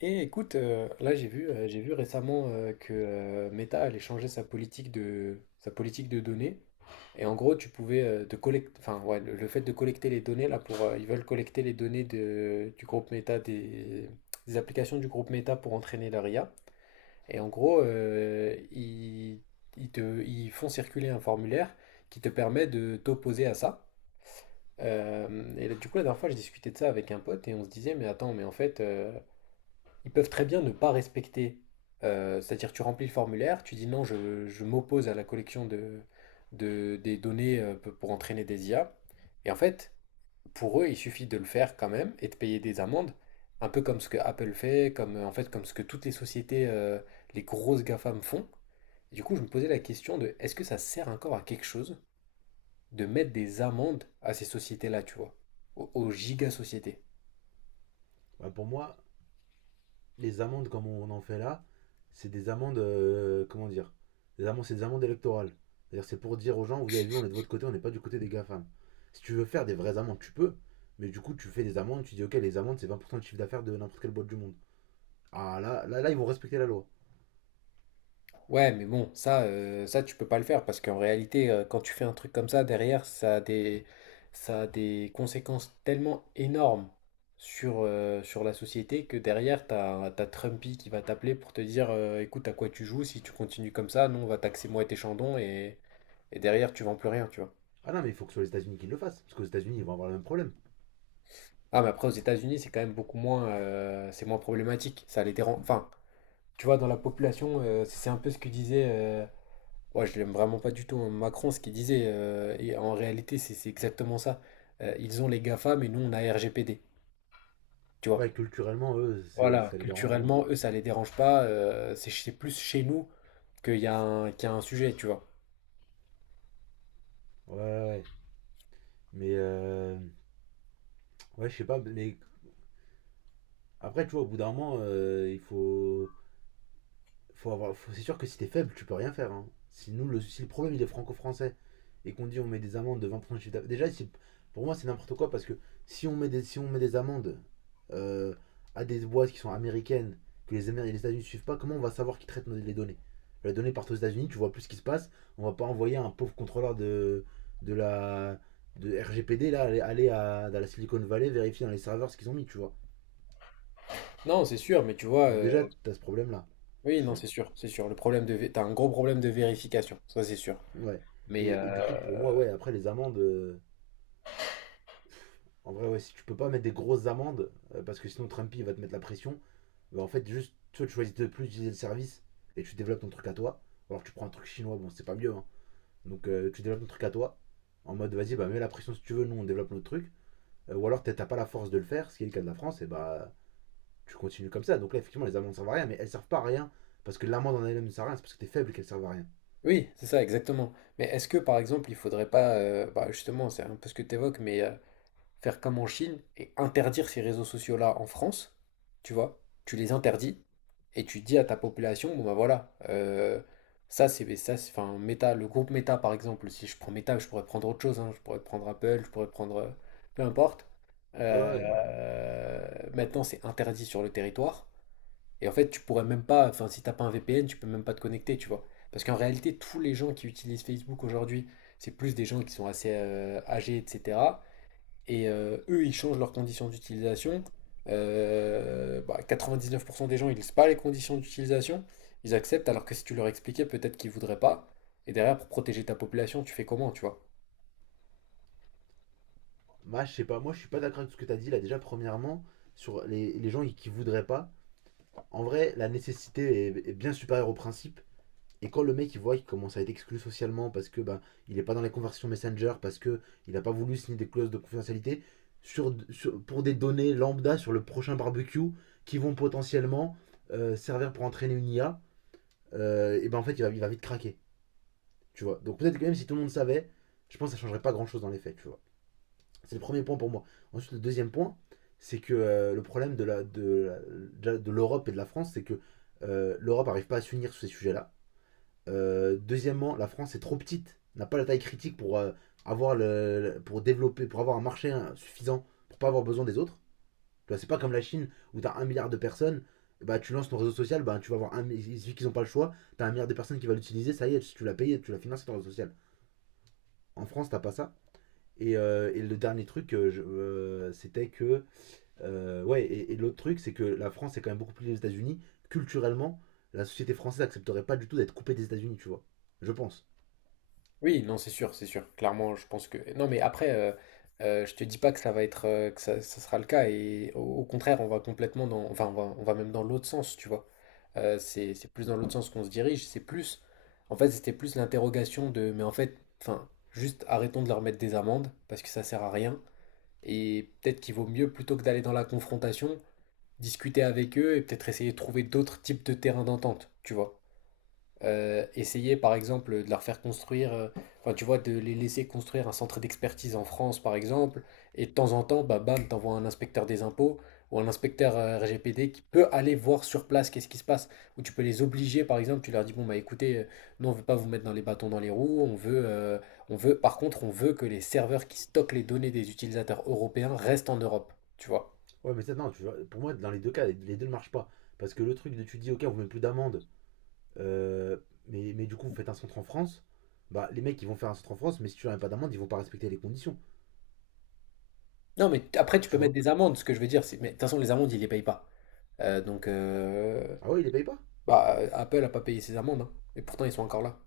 Et écoute, là j'ai vu récemment que Meta allait changer sa politique sa politique de données. Et en gros, tu pouvais enfin ouais, le fait de collecter les données là pour, ils veulent collecter les données du groupe Meta des applications du groupe Meta pour entraîner leur IA. Et en gros, ils te, ils font circuler un formulaire qui te permet de t'opposer à ça. Et là, du coup, la dernière fois, je discutais de ça avec un pote et on se disait, mais attends, mais en fait, ils peuvent très bien ne pas respecter. C'est-à-dire, tu remplis le formulaire, tu dis non, je m'oppose à la collection de, des données pour entraîner des IA. Et en fait, pour eux, il suffit de le faire quand même et de payer des amendes, un peu comme ce que Apple fait, en fait, comme ce que toutes les sociétés, les grosses GAFAM font. Et du coup, je me posais la question de est-ce que ça sert encore à quelque chose de mettre des amendes à ces sociétés-là, tu vois, aux giga-sociétés? Bah, pour moi, les amendes comme on en fait là, c'est des amendes, comment dire, des amendes, c'est des amendes électorales. C'est-à-dire c'est pour dire aux gens, vous avez vu, on est de votre côté, on n'est pas du côté des GAFAM. Si tu veux faire des vraies amendes, tu peux, mais du coup tu fais des amendes, tu dis ok, les amendes c'est 20% de chiffre d'affaires de n'importe quelle boîte du monde. Ah là, là, là, ils vont respecter la loi. Ouais, mais bon, ça tu peux pas le faire parce qu'en réalité, quand tu fais un truc comme ça, derrière, ça a des conséquences tellement énormes sur la société que derrière, t'as Trumpy qui va t'appeler pour te dire, écoute, à quoi tu joues, si tu continues comme ça, nous, on va taxer moi et tes chandons et derrière, tu vends plus rien, tu vois. Ah non, mais il faut que ce soit les États-Unis qui le fassent, parce qu'aux États-Unis ils vont avoir le même problème. Ah, mais après, aux États-Unis, c'est quand même beaucoup moins, c'est moins problématique. Ça les dérange. Enfin, tu vois, dans la population, c'est un peu ce que disait, ouais, je l'aime vraiment pas du tout, hein, Macron, ce qu'il disait, et en réalité, c'est exactement ça. Ils ont les GAFA, mais nous, on a RGPD. Tu vois. Ouais, culturellement, eux, c'est, Voilà, ça les dérange moins, culturellement, quoi. eux, ça les dérange pas. C'est plus chez nous qu'il y a qu'il y a un sujet, tu vois. Ouais, ouais, ouais. Mais, ouais, je sais pas, mais après, tu vois, au bout d'un moment, il faut... c'est sûr que si t'es faible, tu peux rien faire, hein. Si, nous, le, si le problème il est franco-français et qu'on dit on met des amendes de 20% de chiffre d'affaires- déjà, c'est- pour moi c'est n'importe quoi parce que si on met des amendes euh, à des boîtes qui sont américaines, que les, les États-Unis ne suivent pas, comment on va savoir qui traitent nos- les données. Les données partent aux États-Unis, tu vois plus ce qui se passe, on va pas envoyer un pauvre contrôleur de la de RGPD là, aller à, dans la Silicon Valley vérifier dans les serveurs ce qu'ils ont mis, tu vois. Non, c'est sûr, mais tu vois, Donc déjà, t'as ce problème là, oui, tu non, vois. c'est sûr, c'est sûr. Le problème de, t'as un gros problème de vérification, ça c'est sûr. Ouais. Mais Et du coup, pour moi, ouais, après les amendes, en vrai, ouais, si tu peux pas mettre des grosses amendes, parce que sinon Trumpy va te mettre la pression, bah, en fait, juste, tu vois, tu choisis de plus utiliser le service et tu développes ton truc à toi. Ou alors, tu prends un truc chinois, bon, c'est pas mieux, hein. Donc, tu développes ton truc à toi, en mode, vas-y, bah, mets la pression si tu veux, nous, on développe notre truc. Ou alors, t'as pas la force de le faire, ce qui est le cas de la France, et bah, tu continues comme ça. Donc, là, effectivement, les amendes servent à rien, mais elles servent pas à rien, parce que l'amende en elle-même ne sert à rien, c'est parce que t'es faible qu'elle servent à rien. oui, c'est ça, exactement. Mais est-ce que, par exemple, il faudrait pas, bah, justement, c'est un peu ce que tu évoques, mais faire comme en Chine et interdire ces réseaux sociaux-là en France, tu vois, tu les interdis et tu dis à ta population, bon bah voilà, enfin Meta, le groupe Meta par exemple, si je prends Meta, je pourrais prendre autre chose, hein, je pourrais prendre Apple, je pourrais prendre peu importe. Ouais, Euh, ouais. maintenant c'est interdit sur le territoire et en fait tu pourrais même pas, enfin si t'as pas un VPN, tu peux même pas te connecter, tu vois. Parce qu'en réalité, tous les gens qui utilisent Facebook aujourd'hui, c'est plus des gens qui sont assez âgés, etc. et eux, ils changent leurs conditions d'utilisation. Bah, 99% des gens, ils lisent pas les conditions d'utilisation. Ils acceptent, alors que si tu leur expliquais, peut-être qu'ils voudraient pas. Et derrière, pour protéger ta population, tu fais comment, tu vois? Bah, je sais pas, moi je suis pas d'accord avec ce que tu as dit là. Déjà, premièrement, sur les gens qui voudraient pas, en vrai, la nécessité est, est bien supérieure au principe. Et quand le mec il voit qu'il commence à être exclu socialement parce que bah, il est pas dans les conversations Messenger, parce que il a pas voulu signer des clauses de confidentialité sur, sur- pour des données lambda sur le prochain barbecue qui vont potentiellement servir pour entraîner une IA, et ben en fait il va vite craquer, tu vois. Donc peut-être que même si tout le monde savait, je pense que ça changerait pas grand chose dans les faits, tu vois. C'est le premier point pour moi. Ensuite, le deuxième point, c'est que le problème de l'Europe et de la France, c'est que l'Europe n'arrive pas à s'unir sur ces sujets-là. Deuxièmement, la France est trop petite, n'a pas la taille critique pour avoir le, pour développer, pour avoir un marché hein, suffisant pour pas avoir besoin des autres. Tu vois, c'est pas comme la Chine où tu as un milliard de personnes, bah tu lances ton réseau social, bah tu vas avoir un, mi- il suffit qu'ils ont pas le choix, tu as un milliard de personnes qui va l'utiliser, ça y est, si tu l'as payé, tu l'as financé ton réseau social. En France, t'as pas ça. Et le dernier truc, c'était que ouais, et l'autre truc, c'est que la France est quand même beaucoup plus les États-Unis. Culturellement, la société française n'accepterait pas du tout d'être coupée des États-Unis, tu vois. Je pense. Oui, non, c'est sûr, c'est sûr. Clairement, je pense que. Non, mais après, je te dis pas que ça va être, que ça sera le cas. Et au contraire, on va complètement dans, enfin, on va même dans l'autre sens, tu vois. C'est plus dans l'autre sens qu'on se dirige. C'est plus, en fait, c'était plus l'interrogation de, mais en fait, enfin, juste arrêtons de leur mettre des amendes parce que ça sert à rien. Et peut-être qu'il vaut mieux plutôt que d'aller dans la confrontation, discuter avec eux et peut-être essayer de trouver d'autres types de terrains d'entente, tu vois. Essayer par exemple de leur faire construire, enfin tu vois, de les laisser construire un centre d'expertise en France par exemple, et de temps en temps, bah bam, t'envoies un inspecteur des impôts ou un inspecteur RGPD qui peut aller voir sur place qu'est-ce qui se passe, ou tu peux les obliger par exemple, tu leur dis bon bah écoutez, nous on veut pas vous mettre dans les bâtons dans les roues, on veut, par contre on veut que les serveurs qui stockent les données des utilisateurs européens restent en Europe, tu vois. Ouais, mais ça, non, tu vois, pour moi, dans les deux cas, les, deux ne marchent pas. Parce que le truc de tu dis, ok, on vous met plus d'amende, euh, mais du coup, vous faites un centre en France. Bah, les mecs, ils vont faire un centre en France, mais si tu leur as pas d'amende, ils vont pas respecter les conditions, Non mais t- après tu peux tu mettre vois. des amendes, ce que je veux dire, c'est, mais de toute façon les amendes ils les payent pas. Euh, donc, euh, Ah ouais, ils les payent pas. Bah, Apple a pas payé ses amendes, hein. Et pourtant, ils sont encore là.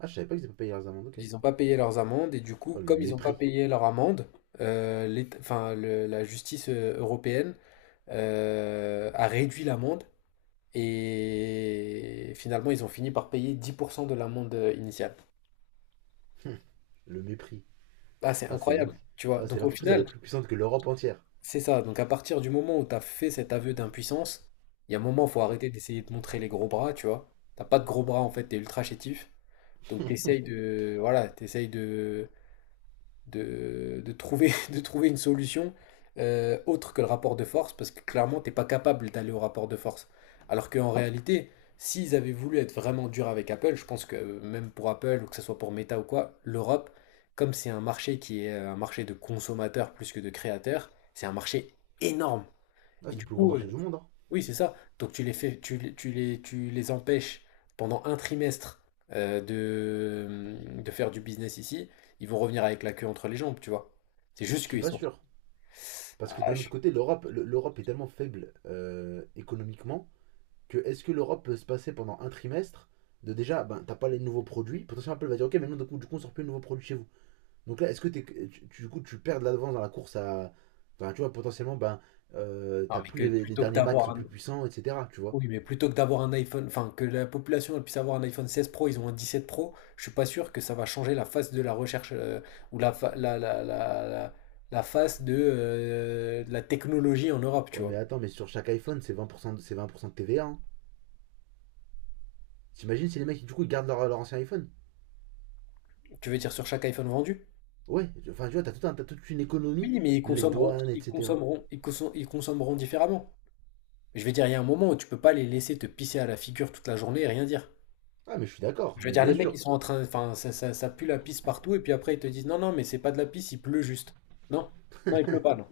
Ah, je savais pas qu'ils étaient pas payé leurs amendes, ok. Ils n'ont pas payé leurs amendes, et du coup, Oh, le comme ils n'ont pas mépris. payé leur amende, l'État- enfin, le- la justice européenne a réduit l'amende, et finalement, ils ont fini par payer 10% de l'amende initiale. Le mépris. Ah, c'est Ah, c'est incroyable, ridicule. tu vois. Ah, c'est Donc, au l'entreprise, elle est final, plus puissante que l'Europe entière. c'est ça. Donc, à partir du moment où tu as fait cet aveu d'impuissance, il y a un moment, faut arrêter d'essayer de montrer les gros bras, tu vois. T'as pas de gros bras, en fait, t'es ultra chétif. Donc, t'essayes de, voilà, de trouver, de trouver une solution autre que le rapport de force, parce que clairement, t'es pas capable d'aller au rapport de force. Alors qu'en réalité, s'ils avaient voulu être vraiment durs avec Apple, je pense que même pour Apple, ou que ce soit pour Meta ou quoi, l'Europe, comme c'est un marché qui est un marché de consommateurs plus que de créateurs, c'est un marché énorme. Ah, Et c'est le du plus gros coup, marché du monde, hein. oui, c'est ça. Donc tu les fais, tu, les- tu les, tu les empêches pendant un trimestre de faire du business ici. Ils vont revenir avec la queue entre les jambes, tu vois. C'est juste Je suis qu'ils pas sont. sûr. Parce que Ah, d'un autre je- côté, l'Europe, l'Europe est tellement faible économiquement que est-ce que l'Europe peut se passer pendant un trimestre de déjà, ben, t'as pas les nouveaux produits. Potentiellement, Apple va dire, ok, mais non, du coup, on sort plus de nouveaux produits chez vous. Donc là, est-ce que tu, du coup, tu perds de l'avance dans la course à... Enfin, tu vois, potentiellement, ben, Non, t'as mais plus que les plutôt que derniers Mac qui d'avoir sont un- plus puissants, etc. Tu vois. Oui, mais plutôt que d'avoir un iPhone, enfin que la population elle puisse avoir un iPhone 16 Pro, ils ont un 17 Pro, je suis pas sûr que ça va changer la face de la recherche ou la, fa- la- la face de la technologie en Europe, tu Ouais, mais vois. attends, mais sur chaque iPhone, c'est 20%, de- c'est 20% de TVA, hein. T'imagines si les mecs, du coup, ils gardent leur, leur ancien iPhone. Tu veux dire sur chaque iPhone vendu? Ouais, enfin, tu vois, t'as t'as toute une économie, Oui, mais les douanes, etc. Ils consommeront différemment. Je veux dire, il y a un moment où tu peux pas les laisser te pisser à la figure toute la journée et rien dire. Ah, mais je suis d'accord, Je veux mais dire, les bien mecs, ils sûr. sont en train, enfin, ça pue la pisse partout, et puis après, ils te disent, non, non, mais c'est pas de la pisse, il pleut juste. Non, non, il pleut pas, non.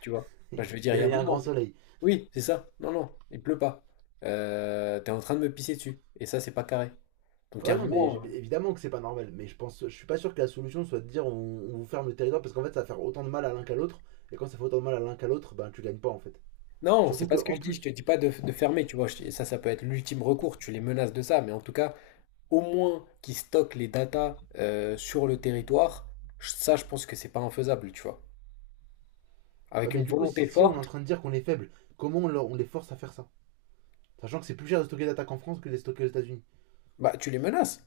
Tu vois? Enfin, Il je veux dire, il y a un y a un moment. grand soleil. Oui, c'est ça. Non, non, il pleut pas. T'es en train de me pisser dessus. Et ça, c'est pas carré. Donc, il y Ouais, a un non, mais moment. Évidemment que c'est pas normal. Mais je pense, je suis pas sûr que la solution soit de dire on vous ferme le territoire parce qu'en fait ça va faire autant de mal à l'un qu'à l'autre. Et quand ça fait autant de mal à l'un qu'à l'autre, ben tu gagnes pas en fait. Non, c'est Surtout que pas ce que en je dis. Je te plus. dis pas de fermer, tu vois. Je- Ça peut être l'ultime recours. Tu les menaces de ça. Mais en tout cas, au moins qu'ils stockent les datas sur le territoire, je- ça, je pense que c'est pas infaisable, tu vois. Ouais, Avec mais une du coup, volonté si, si on est en forte, train de dire qu'on est faible, comment on, leur- on les force à faire ça. Sachant que c'est plus cher de stocker d'attaques en France que de les stocker aux États-Unis. bah, tu les menaces.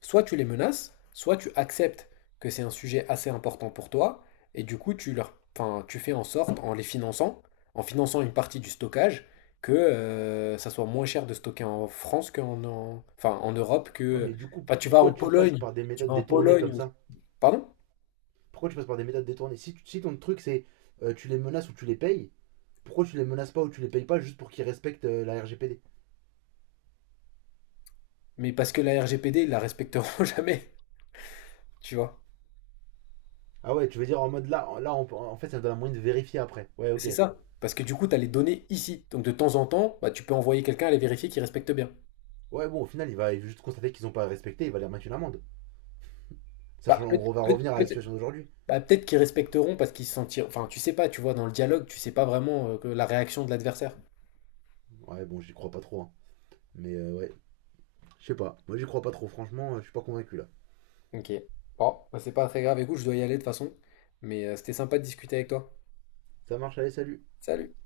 Soit tu les menaces, soit tu acceptes que c'est un sujet assez important pour toi, et du coup, enfin, tu fais en sorte, en les finançant, en finançant une partie du stockage, que ça soit moins cher de stocker en France enfin, en Europe Ouais, que mais du coup, enfin, tu vas en pourquoi tu passes Pologne, par des tu méthodes vas en détournées Pologne, comme ou- ça. pardon, Pourquoi tu passes par des méthodes détournées si, si ton truc c'est tu les menaces ou tu les payes, pourquoi tu les menaces pas ou tu les payes pas juste pour qu'ils respectent la RGPD. mais parce que la RGPD, ils la respecteront jamais, tu vois. Ah ouais, tu veux dire en mode là, là on peut- en fait ça me donne un moyen de vérifier après. Ouais, Et ok. c'est ça. Parce que du coup, tu as les données ici. Donc de temps en temps, bah, tu peux envoyer quelqu'un aller vérifier qu'ils respectent bien. Ouais, bon, au final, il va juste constater qu'ils ont pas respecté, il va leur mettre une amende. Bah, Sachant peut- qu'on va peut- revenir à la peut- situation d'aujourd'hui. Bah, peut-être qu'ils respecteront parce qu'ils se sentiront. Enfin, tu sais pas, tu vois, dans le dialogue, tu sais pas vraiment que la réaction de l'adversaire. Ouais, bon, j'y crois pas trop, hein. Mais ouais, je sais pas. Moi, j'y crois pas trop. Franchement, je suis pas convaincu là. Ok. Bon, bah, c'est pas très grave. Écoute, je dois y aller de toute façon. Mais c'était sympa de discuter avec toi. Ça marche, allez, salut. Salut!